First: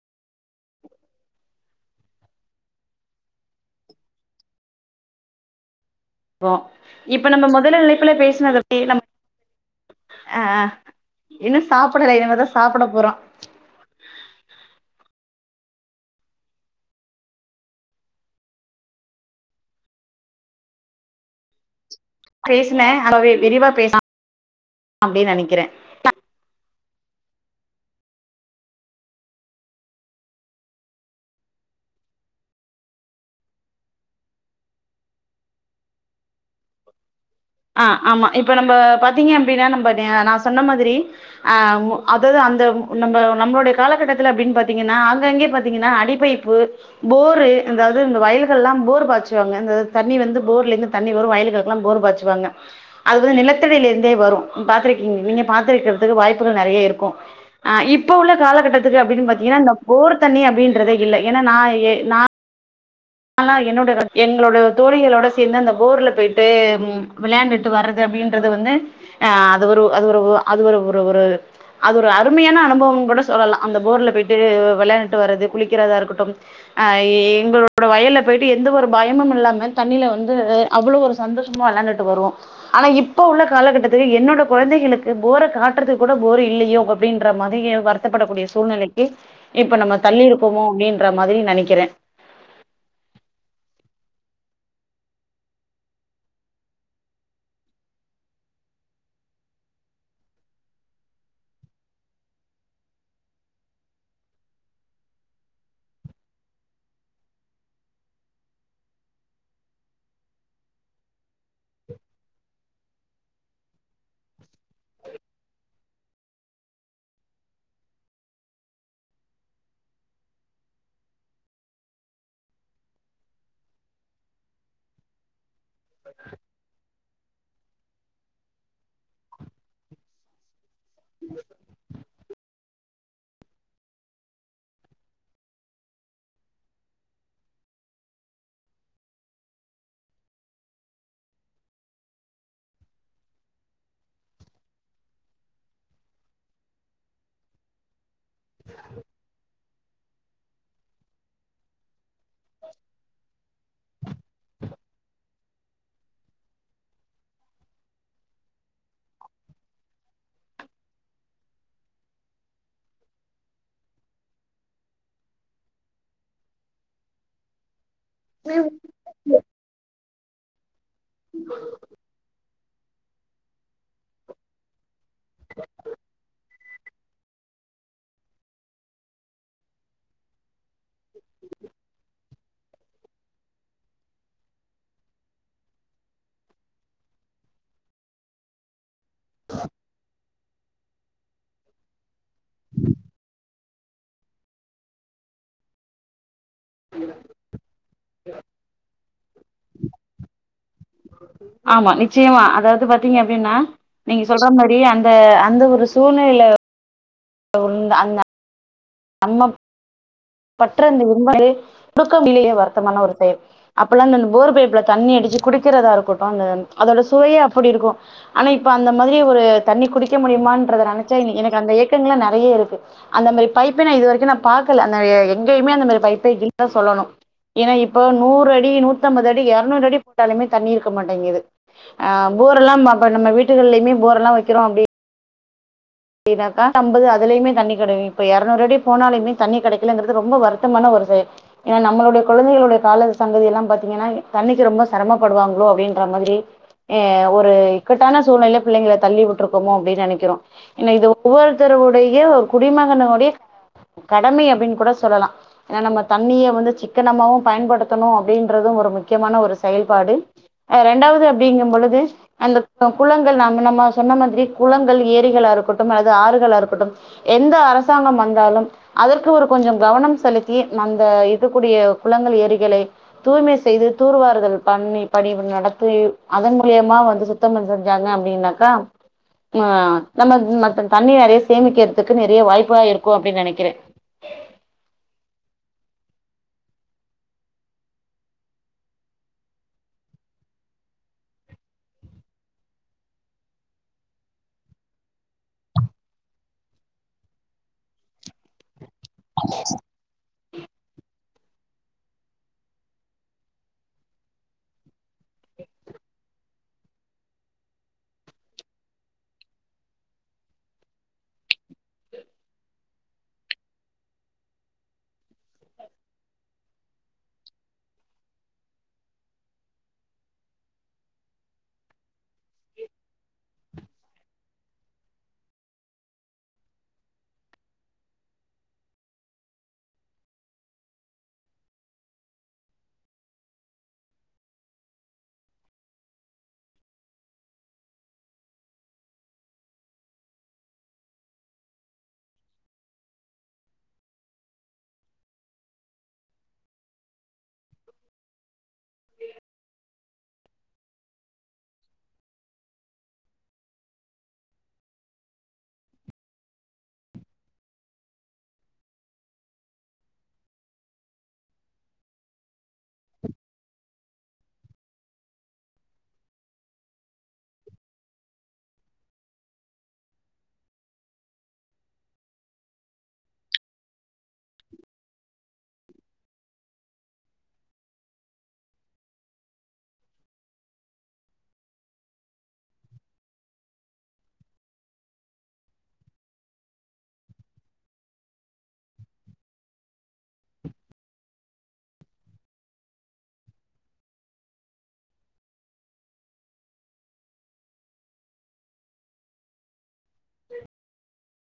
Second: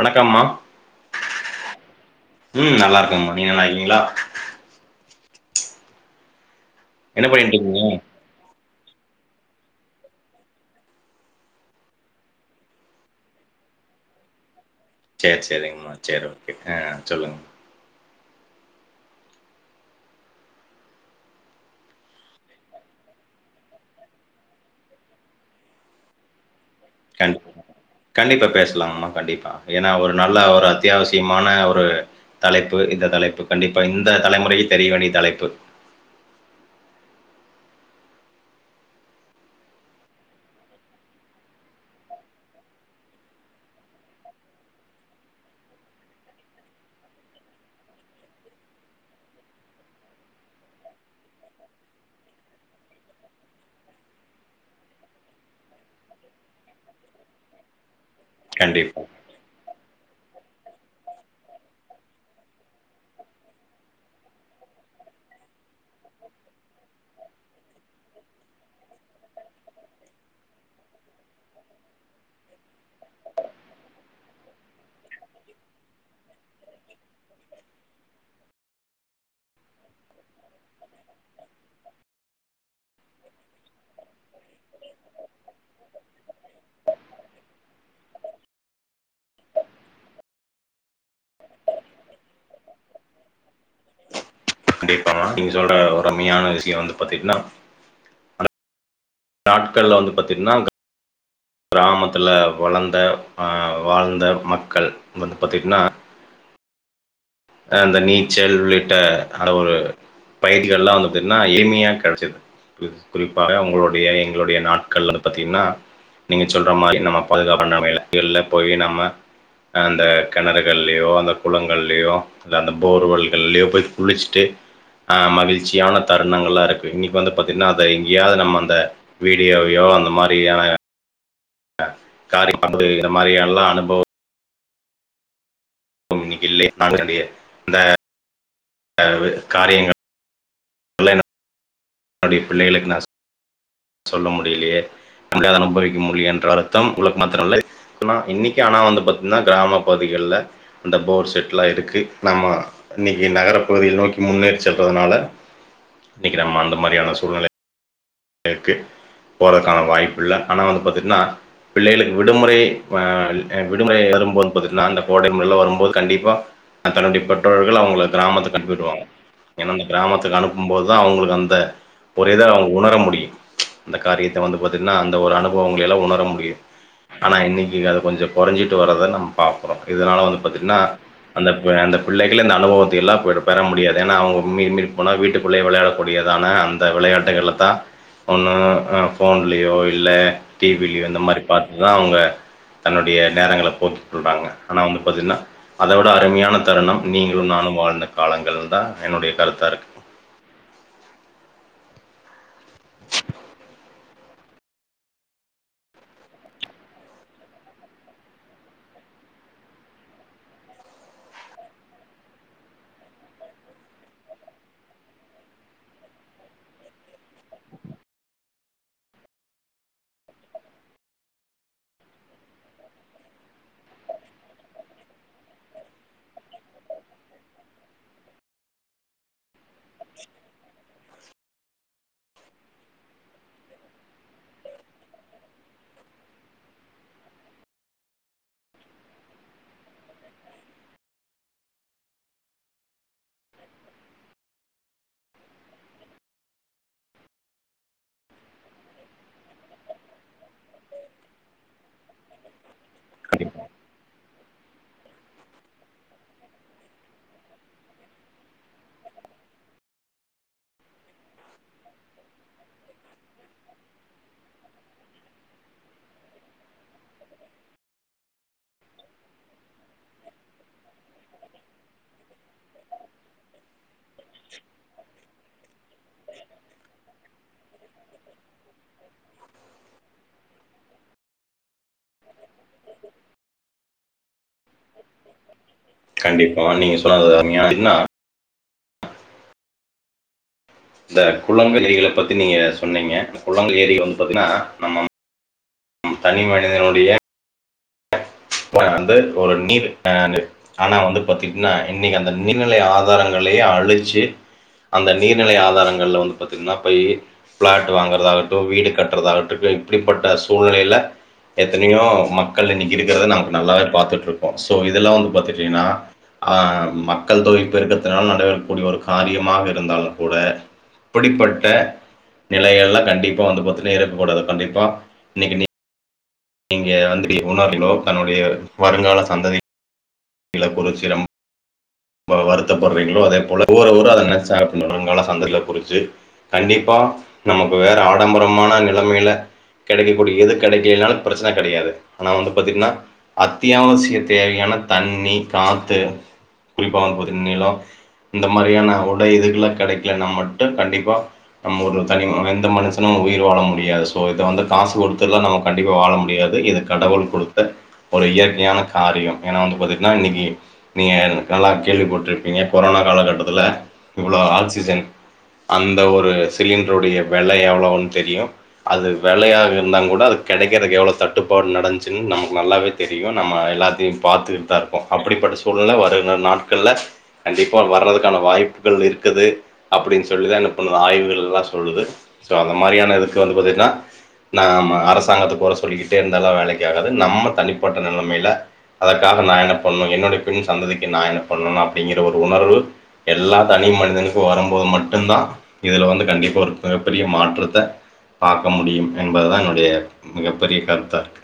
வணக்கம்மா [inaudible] ம் நல்லா இருக்கேங்மா நீங்க நல்லா இருக்கீங்களா? அப்றோ என்ன இப்ப நம்ம பண்ணிட்டு மொதல் இருக்கீங்க இணைப்புல பேசினத அப்டியே நம் ஆ இன்னு சாப்படல இனிமே சாப்பட போறோ சேரி சேரிங்மா சேரி ஓகே ஆ சொல்லுங் பேசினே அதவே விரிவா பேசலா அப்டின்னு நெனைக்கிறே கண்டி கண்டிப்பா பேசலாங்மா கண்டிப்பா ஏன்னா ஒரு நல்ல ஒரு அத்தியாவசியமான ஒரு தலைப்பு இந்த தலைப்பு கண்டிப்பா இந்த தலைமுறைக்கு தெரிய வேண்டிய தலைப்பு ஆ ஆமா இப்ப நம்ம பாத்தீங்க அப்டின்னா நம்ப ஆ நா சொன்ன மாதிரி ஆ ஒ அதாவது அந்த நம்ம நம்மளோட காலகட்டத்துல அப்டின்னு பாத்தீங்கன்னா ஆங்காங்கே பாத்தீங்கன்னா அடி பைப்பு போரு அதாவது இந்த வயல்கள்லா போர் பாச்சுவாங்க அந்த தண்ணி வந்து போர்ல இருந்து தண்ணி வரு வயல்களுக்கெல்லா போர் பாச் சுவாங்க அது வந்து நிலத்தடியில இருந்தே வரு நீங் பாத்திருக்கீங் நீங்க பாத்திருக்கிறதுக்கு வாய்ப்புகள் நெறைய இருக்கு ஆ இ ப்ப உள்ள காலகட்டத்துக்கு கண்டிப்பா அப்டின்னு பாத்தீங்கன்னா இந்த போர் தண்ணி அப்டின்றதே இல்ல ஏன்னா நா ஏ நா ன்லா என்னோட ஆ எங்களோட தோழிகளோட சேந்து அந்த போர்ல போயிட்டு ம் விளையாண்டுட்டு வர்றது அப்டின்றது வந்து அ அது ஒரு அது ஒரு அது ஒரு ஒரு ஒரு அது ஒரு அருமையான அனுபவம்னு கூட சொல்லலா அந்த போர்ல போயிட்டு வ விளையாண்டுட்டு வரது குளிக்கிறதா இருக்கட்டும் ஆ எங்களோ ட வயல்ல போயிட்டு எந்த ஒரு பயமும் இல்லாம தண்ணில வந்து அவ்வளவு ஒரு சந்தோஷமா வெளையாண்டுட்டு வருவோ ஆனா இப்ப உள்ள காலகட்டத்துக்கு என்னோட குழந்தைகளுக்கு போர காட்றதுக்கு கூட போரு இல்லையோ அப்டின்ற மாதிரி வருத்தப்படக்கூடிய சூழ்நிலைக்கி இப்ப நம்ம தள்ளி இருக்கோமோ அப்டின்ற மாதிரி நெனைக்கிறே கண்டிப்பாமா நீங்க சொல்ற ஒரு அருமையான விஷயோ வந்து பாத்தீங்கன்னா நாட்கள்ல வந்து பாத்தீங்கன்னா க கிராமத்துல வளந்த ஆ வாழ்ந்த மக்கள் வந்து பாத்தீங்கன்னா ஆ அந்த நீச்சல் உள்ளிட்ட அந்த ஒரு பயிட்டிகள்லா வந்து பாத்தீங்ன்னா எளிமையா கெடைச்சிது கு குறிப்பாக உங்களுடைய எங்களுடைய நாட்கள்ல வந்து பாத்தீங்ன்னா நீங்க சொல்ற மாரி நம்ம பாதுகாப்பா நாம இதுல [unintelligible] போயி நம்ம ஆ அந்த கெணறுகள்லயோ அந்த குளங்கள்லயோ இந்த அந்த போர்வெல்கள்லயோ போய் குளிச்சுட்டு ஆ மகிழ்ச்சியான தருணங்கள்லா இருக்கு இன்னைக்கு வந்து பாத்தீங்கன்னா அத எங்கயாவது நம்ம அந்த வீடியோவையோ அந்த மாரியான ஆ காரியம் [unintelligible] இந்த மாரி எல்லா அனுபவ ம் இன்னைக்கு இல்ல நாங்க [unintelligible] இந்த ஆ இது காரியங்கள் என்னுடைய பிள்ளைகளுக் நா சொ சொல்ல முடியலையே நம்பள அதன அனுபயவிக்க முடியும் என்ற அர்த்தம் உங்களுக்கு மாத்தரல்ல. நா இன்னிக்கு ஆனா வந்து பாத்தீங்கன்னா கிராமம் பகுதிகள்ல அந்த போர் செட்லா இருக்கு நம்ம இன்னிக்கு நகரம் பகுதியில் நோக்கி முன்னேறி செல்றதுனால இன்னிக்கு நம்ம அந்த மாரியான சூழ்நிலை இருக்கு போறதுக்கான வாய்ப்பு இல்ல ஆனா வந்து பாத்தீங்கன்னா பிள்ளைகளுக்கு விடுமுறை அ விடுமுறை வரும்போது பாத்தீங்கன்னா அந்த கோடை விடுமுறை எல்லா வரும்போது கண்டிப்பா தன்னுடைய பெற்றோர்கள் அவங்களுக் கிராமத்துக் அனுப்பி விடுவாங்க ஏன்னா அந்த கிராமத் துக்கு அனுப்பும் போது தா அவங்களுக் அந்த ஒரு இத அவங் ஓணர முடி யும் அந்த காரியத்தை வந்து பாத்துங் நா அந்த ஒரு அனுபவங்கள ல்லா உணர முடியும் ஆனா இன்னைக்கு அத கொஞ்சம் குறைஞ்சிட்டு வறத நம்ம பாக்கறோம் இதனால வந்து பாத்தீங்கன்னா அந்த அந்த பிள்ளைகள்ள இந்த அனுபவத்தை எல்லாம் போய் பெற முடியாது ஏன்னா அவுங்க மீ மீறி போனா வீட்டுக்குள்ளயே விளையாடக்கூடியதான அந்த விளையாட்டுகள்ல தா ஒண்ணு ஃபோன்லயோ இல்ல டிவிலயோ இந்த மாதிரி பார்த்துதான் அவுங்க தன்னுடைய நேரங்களை போக்கி சொல்றாங்க ஆனா வந்து பாத்தீங்கன்னா அத விட அருமையான தருணம் நீங்களும் நானும் வாழ்ந்த காலங்கள் தா என்னுடைய கருத்தா இருக் ஆமா நிச்சயமா அதாவது பாத்தீங்க அப்டின்னா நீங்க சொல்ற மாரி அந்த அந்த ஒரு சூழ்நிலைல [unintelligible] அம்மம் [unintelligible] தூக்கம் இல்லேய வருத்தமான ஒரு செயல் அப்பல்லா அந்த போர் பைப்ல தண்ணி அடிச்சு குடிக்கிறதா இருக்கட்டும் அந்த அதோட சுவையே அப்டி இருக்கும் ஆனா இப்ப அந்த மாதிரி ஒரு தண்ணி குடிக்க முடியுமான்ற நனைச்சா எனக்கு அந்த ஏக்கங்கள்லாம் நிறைய இருக்கு அந்த மாதிரி பைப்பே நா இது வரைக்கும் நா பாக்கல அந்த எங்கேயமே அந்த மாரி பைப்பே இல்லன் சொல்லணும் ஏன்னா இப்போ நூறு அடி நூத்திம்பது அடி இரநூறு அடி போட்டாலுமே தண்ணி இருக்க மாட்டேங்கது அ போர் எல்லாம் அப்ப நம்ம வீட்டுகள்லயுமே போர் எல்லாம் வைக்கறோம் அப்படி என்னாக்கா நம்பதுலயுமே தண்ணி கிடையாது இப்ப இரநூறு அடி போனாலமே தண்ணி கிடைக்கலங்கறது ரொம்ப வருத்தமான ஒரு செயல் ஏன்னா நம்மளுடைய குழந்தைகளுடைய கால சங்கதி எல்லாம் பாத்தீங்கன்னா த தண்ணிக்கு ரொம்ப சிரமப்படுவாங்களோ அப்படின்ற மாதிரி ஹ் ஒரு இக்கட்டான சூழ்நிலயல பிள்ளைங்கள தள்ளி விட்ருக்கோமோ அப்படின் நினைக்கிறோம் ஏனா இது ஒவ்வொருத்தருவடைய ஒரு குடிமகனுடைய கடமை அப்டின்னு கூட சொல்லலாம் ஏனா நம்ம தண்ணிய வந்து சிக்கனமாவும் பயன்படுத்தணும் அப்படின்றதும் ஒரு முக்கியமான ஒரு செயல்பாடு் ரெண்டாவது அப்படிங்கும்பொழுது அந்த குளங்கள் நம்ம நம்ம சொன்ன மாதிரி குளங்கள் ஏரிகள் அரு க்கட்டும் ஆறுகளாக இருக்கட்டும் எந்த அரசாங்கம் வந்தாலும் அதற்கு ஒரு கொஞ்சம் கவனம் செலுத்தி அந்த இருக்கக்கூடிய குளங்கள் ஏரிகளை தூய்மை செய்து தூர்வாறுதல் பண்ணி பணி நடத்தி அதன் மூலியமா வந்து சுத்தம் செஞ்சாங்க அப்டின்னாக்கா ம்மா நம்ம ம் மத் தண்ணி நிறைய சேமிக்கிறதுக்கு நிறைய வாய்ப்பா இருக்கு அப்டின் நனைக்கிறே கண்டிப்பா நீங்க சொன்னாத அம்மியா என்னா இந்த குளங்கள் ஏரிகளை பத்தி நீங்க சொன்னீங்க குளங்கள் ஏரி வந்து பாத்தீங்கன்னா நம்ம நம் தனி மனிதனுடைய வந்து ஒரு நீர் ஆ ந்து ஆனா வந்து பாத்திங்கன்னா இன்னிக்கு அந்த நீர்நிலை ஆதாரங்களே அழிச்சி அந்த நீர்நிலை ஆதாரங்கள்ல வந்து பாத்திங்கன்னா போயி ப்ளாட் வாங்கறதா இருக்கட்டும் வீடு கட்டுறதாகட்டும் இப்படிப்பட்ட சூழ்நிலைல எத்தனையோ மக்கள் இன்னிக்கு த நமக்கு நல்லாவே பாத்துட்டு இருக்கோ சோ இதெல்லா வந்து பாத்துட்டீங்கன்னா அ மக்கள் தொகை பெருக்கதுநாளா நடைபெறக்க கூடிய ஒரு காரியமாக இருந்தாலும் கூட இப்படிப்பட்ட நிலைகள் ல்லா கண்டிப்பா வந்து பாத்தீர் இருக்கக்கூடாது கண்டிப்பா இன்னிக்கு நீங்க வந்துட்டு உணவிலோ தன்னுடைய வருங்கால சந்ததி சில குறிச்சி ரொம் ரொம்ப வருத்தப்படுறீங்களோ அதே போல ஊர் ஊர அத நினைச்சா அப்படின்னுங்களா சந்ததியல குறிச்சி கண்டிப்பா நமக்கு வேற ஆடம்பரமான நிலைமையல கிடைக்கக்கூடியது கிடைக்கலைனாலும் பிரச்சன கிடையாது ஆனா வந்து பாத்தீங்கன்னா அத்தியாவசிய தேவையான தண்ணி காத்து குறிப்பா பாத்தீங்கனா நிலம் இந்த மாரியான உடை எதுக்கு எல்லாம் கிடைக்கலன்னா மட்டும் கண்டிப்பா நம்ம ஒரு தனி எந்த மனுஷனும் உயிர் வாழ முடியாது சோ இத வந்து காசு கொடுத்துல்லா நம்ம கண்டிப்பா வாழ முடியாது இது கடவுள் குடுத்த ஒரு இயற்கையான காரியம் ஏனா வந்து பாத்தீங்கன்னா இன்னைக்கி நீங்க நல்லா கேள்விப்பட்ருப்பீங்க கொரோனா காலக்கட்டத்துல இவ்ளோ ஆக்சிஜன் அந்த ஒரு சிலிண்டருடைய விலை எவ்ளோன் தெரியும் அது விலையாக இருந்தா கூட அது கிடைக்கறதுக்கு எவ்ளோ தட்டுப்பாடு நடச்சுன்னு நமக்கு நல்லாவே தெரியும் நம்ம எல்லாத்தையம் பாத்துக்கிட்டு தா இருக்கோம் அப்டிப்பட்ட சூழ்நிலை வர நாட்கள்ல கண்டிப்பா வறதுக்கான வாய்ப்புகள் இருக்குது அப்டின் சொல்லிதா என்ன பண்ணுது ஆய்வுகள் எல்லாம் சொல்லுது சோ அந்த மாரியான இதுக்கு வந்து பாத்தீங்கன்னா நம்ம அரசாங்கத்த குற சொல்லிக்கிட்டே இருந்தல்லாம் வேலைக்கு ஆகாது நம்ம தனிப்பட்ட நிலைமையல அதற்காக நா என்ன பண்ணும் என்னுடைய பின் சந்ததிக்கு நா என்ன பண்ணும் அப்டிங்கிற ஒரு உணர்வு எல்லா தனி மனிதனுக்கும் வரும்போது மட்டும்தா இதுல வந்து கண்டிப்பா ஒரு மிகப்பெரிய மாற்றத்த பாக்க முடியும். என்பதுதா என்னுடைய மிகப்பெரிய கருத்தா இருக்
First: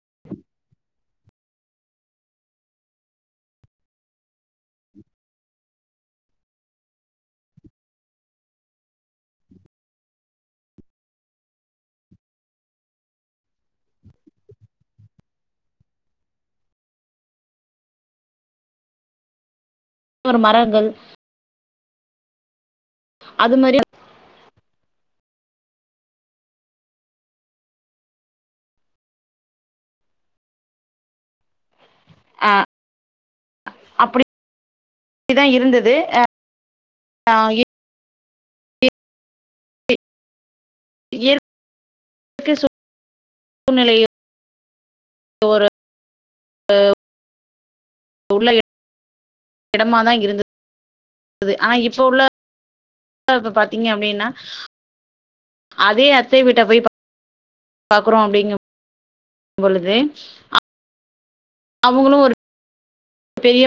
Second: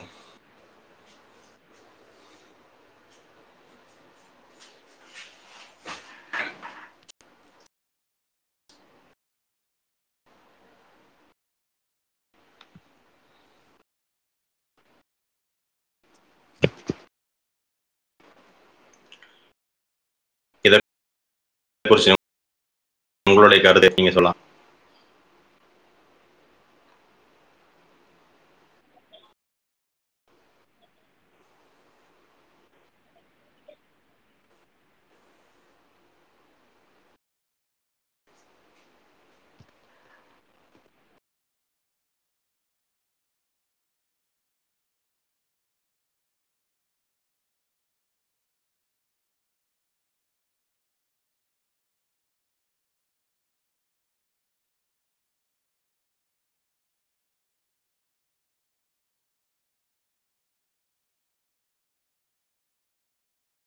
ஒரு இத மரங்கள். [unintelligible] அது உங்களுடைய மாரி கருத நீங்க சொல்லா [unintelligible] [unintelligible] உள்ள எடமாதா இங்க இருந்தது ஆனா இப்ப உள்ள [inaudible] இப்ப பாத்தீங்க அப்டின்னா அதே அத்தை வீட்ட போய் பாக்குறோ அப்டிங்கம் பொழுது அ அவுங்களு ஒரு தெரிய